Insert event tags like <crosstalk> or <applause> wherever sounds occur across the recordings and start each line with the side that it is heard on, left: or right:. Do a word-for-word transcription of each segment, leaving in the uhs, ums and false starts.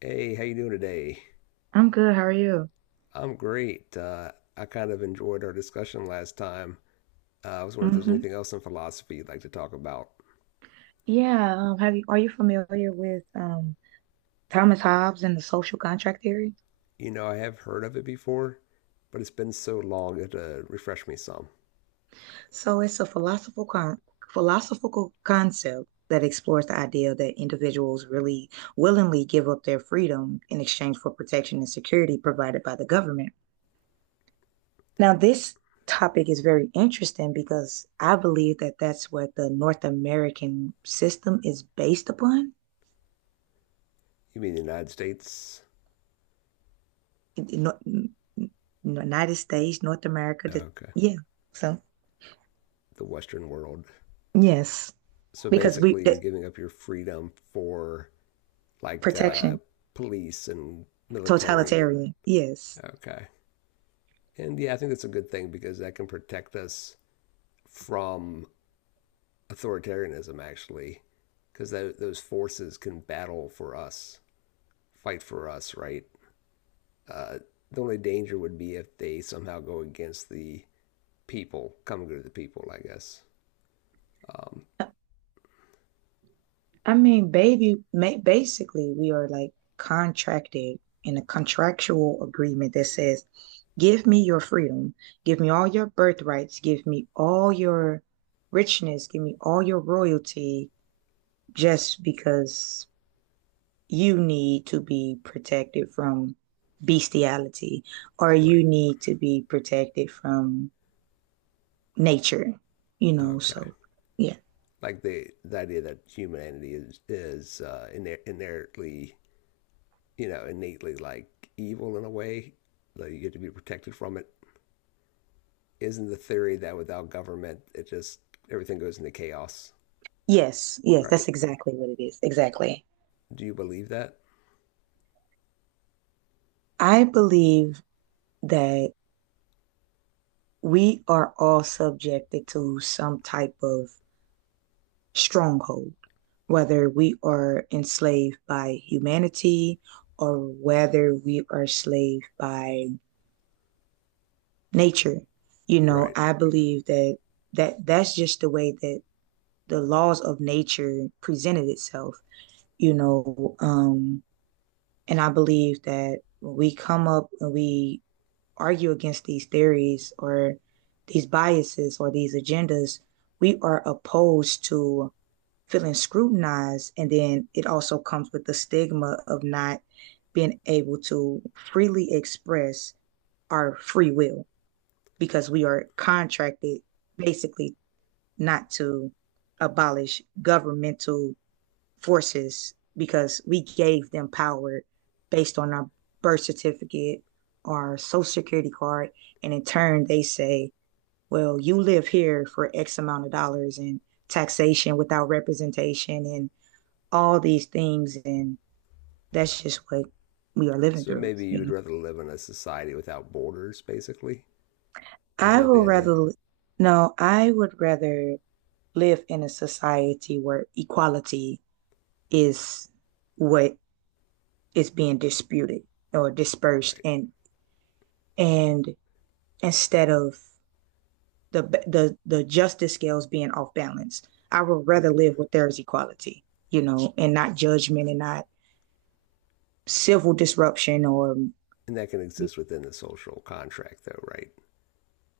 left: Hey, how you doing today?
right: I'm good. How are you?
left: I'm great. Uh, I kind of enjoyed our discussion last time. Uh, I was wondering if there's
right: hmm
left: anything else in philosophy you'd like to talk about.
right: Yeah. Um, have you, are you familiar with um, Thomas Hobbes and the social contract theory?
left: You know, I have heard of it before, but it's been so long it uh, refreshed me some.
right: So it's a philosophical con philosophical concept that explores the idea that individuals really willingly give up their freedom in exchange for protection and security provided by the government. Now, this topic is very interesting because I believe that that's what the North American system is based upon.
left: You mean the United States?
right: in, in North, in United States, North America. The,
left: Okay,
right: yeah. So
left: the Western world.
right: yes,
left: So
right: because we
left: basically, you're
right: the,
left: giving up your freedom for like uh,
right: protection,
left: police and military and
right: totalitarian. Yes.
left: okay. And yeah, I think that's a good thing because that can protect us from authoritarianism actually, because those forces can battle for us, fight for us, right? Uh, the only danger would be if they somehow go against the people, coming to the people, I guess. Um,
right: I mean, baby, basically, we are like contracted in a contractual agreement that says, give me your freedom, give me all your birthrights, give me all your richness, give me all your royalty just because you need to be protected from bestiality or
left: right.
right: you need to be protected from nature, you know.
left: Okay.
right: So, yeah.
left: Like the the idea that humanity is is uh, inherently, you know, innately like evil in a way that you get to be protected from it. Isn't the theory that without government, it just everything goes into chaos,
right: Yes, yes,
left: right?
right: that's exactly what it is. Exactly.
left: Do you believe that?
right: I believe that we are all subjected to some type of stronghold, whether we are enslaved by humanity or whether we are enslaved by nature. You know,
left: Right.
right: I believe that that that's just the way that the laws of nature presented itself. You know, um, and I believe that when we come up and we argue against these theories or these biases or these agendas, we are opposed to feeling scrutinized. And then it also comes with the stigma of not being able to freely express our free will because we are contracted basically not to abolish governmental forces because we gave them power based on our birth certificate, our social security card, and in turn they say, well, you live here for X amount of dollars and taxation without representation and all these things, and that's just what we are living
left: So
right: through,
left: maybe you
right: you
left: would
right: know.
left: rather live in a society without borders, basically? Is
right: I
left: that
right: will
left: the idea?
right: rather no, I would rather live in a society where equality is what is being disputed or dispersed,
left: Right,
right: and and instead of the the the justice scales being off balance, I would rather
left: right.
right: live where there is equality, you know, and not judgment and not civil disruption or
left: And that can exist within the social contract, though, right?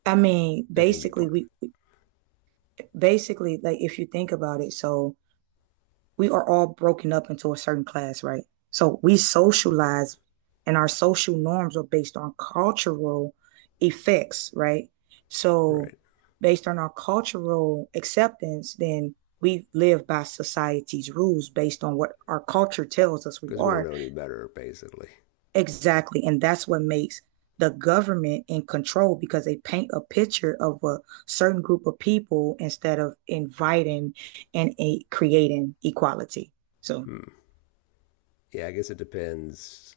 right: i mean
left: That can be
right: basically
left: part of
right: we
left: it.
right: basically, like, if you think about it, so we are all broken up into a certain class, right? So we
left: Right,
right: socialize and our social norms are based on cultural effects, right? So
left: right.
right: based on our cultural acceptance, then we live by society's rules based on what our culture tells us we
left: Because we don't
right: are,
left: know any better, basically.
right: exactly. And that's what makes the government in control because they paint a picture of a certain group of people instead of inviting and a, creating equality. So
left: Hmm. Yeah, I guess it depends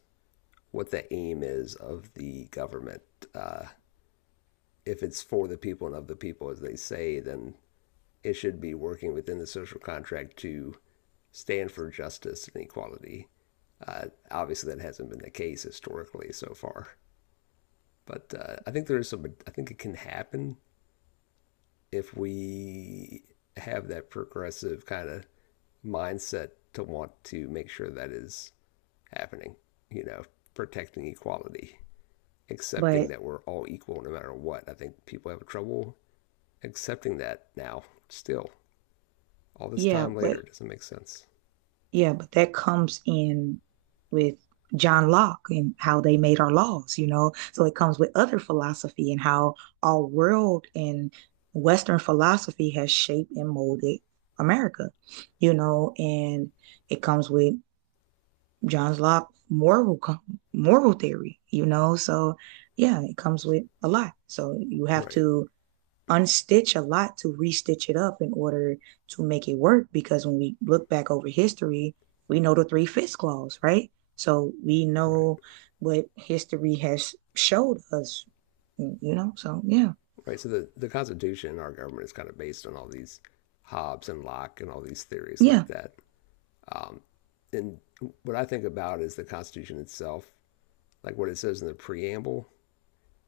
left: what the aim is of the government. Uh, if it's for the people and of the people, as they say, then it should be working within the social contract to stand for justice and equality. Uh, obviously, that hasn't been the case historically so far, but uh, I think there is some. I think it can happen if we have that progressive kind of mindset to want to make sure that is happening. You know, protecting equality, accepting
right: But
left: that we're all equal no matter what. I think people have trouble accepting that now. Still, all this
right: yeah,
left: time
right: but
left: later, it doesn't make sense.
right: yeah, but that comes in with John Locke and how they made our laws, you know. So it comes with other philosophy and how our world and Western philosophy has shaped and molded America, you know, and it comes with John Locke moral moral theory, you know. So yeah, it comes with a lot. So you have
left: Right,
right: to unstitch a lot to restitch it up in order to make it work. Because when we look back over history, we know the three fifths clause, right? So we
left: right,
right: know what history has showed us, you know? So yeah,
left: right. So the, the Constitution in our government is kind of based on all these Hobbes and Locke and all these theories like
right: yeah.
left: that. Um, and what I think about is the Constitution itself, like what it says in the preamble,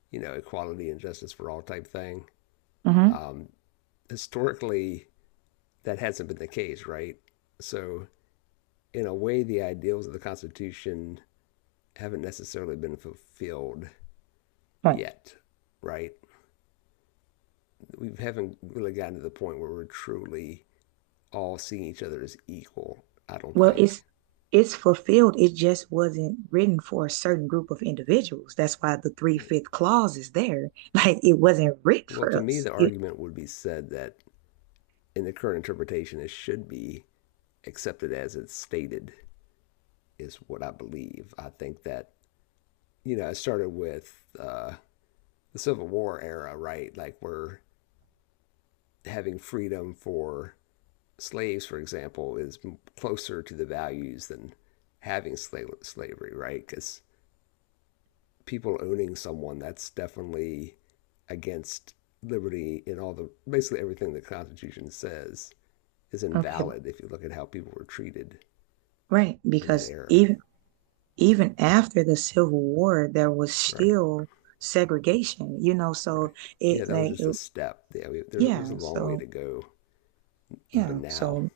left: you know, equality and justice for all type thing.
right: Mm-hmm.
left: Historically, that hasn't been the case, right? So, in a way, the ideals of the Constitution haven't necessarily been fulfilled
right: Right.
left: yet, right? We haven't really gotten to the point where we're truly all seeing each other as equal, I don't
right: Well,
left: think.
right: it's it's fulfilled. It just wasn't written for a certain group of individuals. That's why the three
left: Right.
right: fifth clause is there. <laughs> Like it wasn't written
left: Well,
right: for
left: to me,
right: us.
left: the
right: You,
left: argument would be said that in the current interpretation, it should be accepted as it's stated, is what I believe. I think that, you know, it started with uh, the Civil War era, right? Like, we're having freedom for slaves, for example, is closer to the values than having slave slavery, right? Because people owning someone, that's definitely against liberty in all the basically everything the Constitution says is
right: okay, b-
left: invalid if you look at how people were treated
right: right,
left: in that
right: because
left: era.
right: even even after the Civil War, there was
left: Right,
right: still segregation, you know,
left: right.
right: so
left: Yeah,
right: it
left: that was
right: like
left: just a
right: it-
left: step. Yeah, we, there's, there's a
right: yeah,
left: long way to
right: so
left: go
right: yeah,
left: even now.
right: so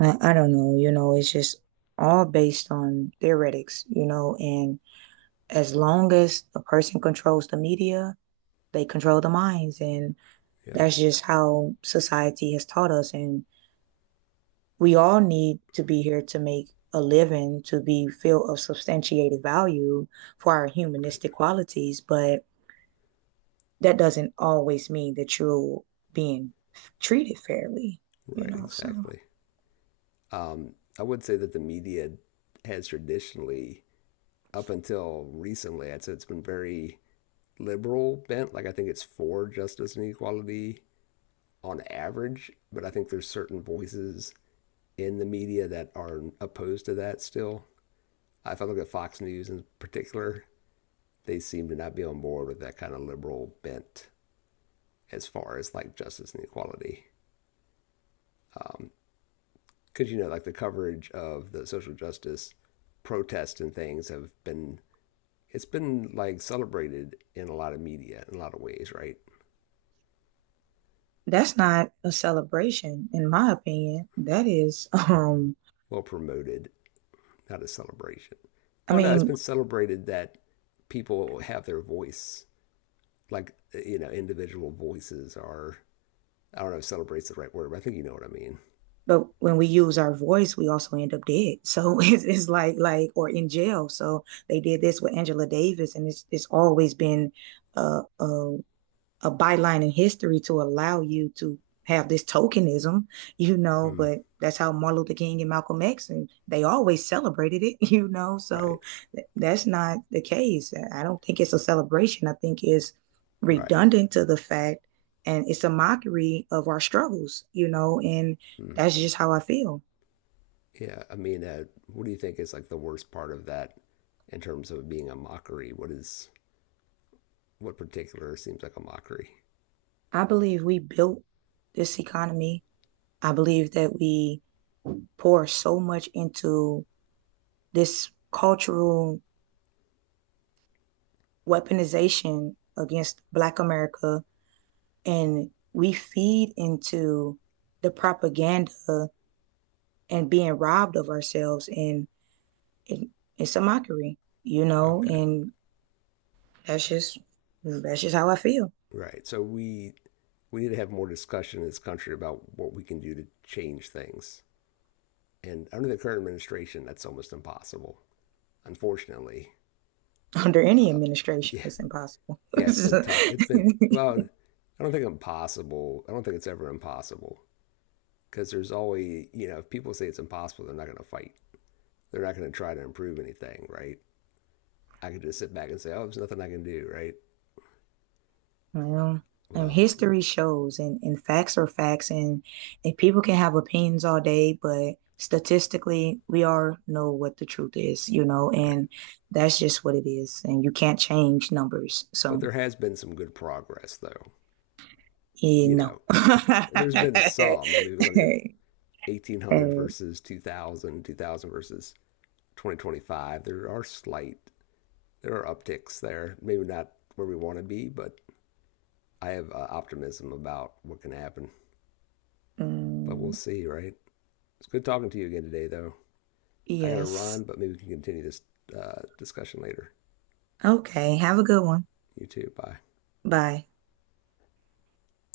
right: I, I don't know, you know, it's just all based on theoretics, you know, and as long as a person controls the media, they control the minds and
left: Yeah,
right: that's just how society has taught us. And we all need to be here to make a living, to be filled of substantiated value for our
left: right,
right: humanistic qualities. But that doesn't always mean that you're being treated fairly, you
left: right,
right: know? So
left: exactly. Um, I would say that the media has traditionally, up until recently, I'd say it's been very liberal bent. Like I think it's for justice and equality on average, but I think there's certain voices in the media that are opposed to that still. If I look at Fox News in particular, they seem to not be on board with that kind of liberal bent as far as like justice and equality. Um, Because, you know, like the coverage of the social justice protests and things have been, it's been like celebrated in a lot of media in a lot of ways, right?
right: that's not a celebration, in my opinion. That is, <laughs> um,
left: Well promoted, not a celebration.
right: I
left: Well, no, it's
right: mean,
left: been celebrated that people have their voice like you know individual voices are I don't know if celebrates the right word, but I think you know what I mean.
right: but when we use our voice we also end up dead, so <laughs> it's, it's like like or in jail, so they did this with Angela Davis, and it's it's always been a. uh a byline in history to allow you to have this tokenism, you know,
left: Mm.
right: but that's how Martin Luther King and Malcolm X and they always celebrated it, <laughs> you know. So
left: Right,
right: th- that's not the case. I don't think it's a celebration. I think it's
left: right.
right: redundant to the fact, and it's a mockery of our struggles, you know, and
left: Mm.
right: that's just how I feel.
left: Yeah, I mean, uh, what do you think is like the worst part of that in terms of being a mockery? What is what particular seems like a mockery?
right: I believe we built this economy. I believe that we pour so much into this cultural weaponization against Black America, and we feed into the propaganda and being robbed of ourselves, and it, it's a mockery, you know.
left: Okay,
right: And that's just that's just how I feel.
left: right. So we we need to have more discussion in this country about what we can do to change things. And under the current administration, that's almost impossible. Unfortunately,
right: <laughs> Under any
left: <laughs>
right: administration,
left: yeah,
right: it's impossible. <laughs>
left: yeah, it's been tough. It's been well. I don't think impossible. I don't think it's ever impossible because there's always you know if people say it's impossible, they're not going to fight. They're not going to try to improve anything, right? I could just sit back and say, oh, there's nothing I can do, right?
right: Well, um,
left: Well,
right: history shows, and, and facts are facts, and, and people can have opinions all day, but statistically, we all know what the truth is, you know,
left: right.
right: and that's just what it is, and you can't change numbers,
left: But
right: so
left: there has been some good progress, though.
right: yeah,
left: You
right: no.
left: know, there's been some. I mean, if you look at
right: <laughs>
left: eighteen hundred
right: Uh,
left: versus two thousand, two thousand versus twenty twenty-five. There are slight, there are upticks there. Maybe not where we want to be, but I have uh, optimism about what can happen, but we'll
right: mm,
left: see, right? It's good talking to you again today, though. I got to
right: yes.
left: run, but maybe we can continue this uh, discussion later.
right: Okay. Have a good one.
left: You too. Bye.
right: Bye.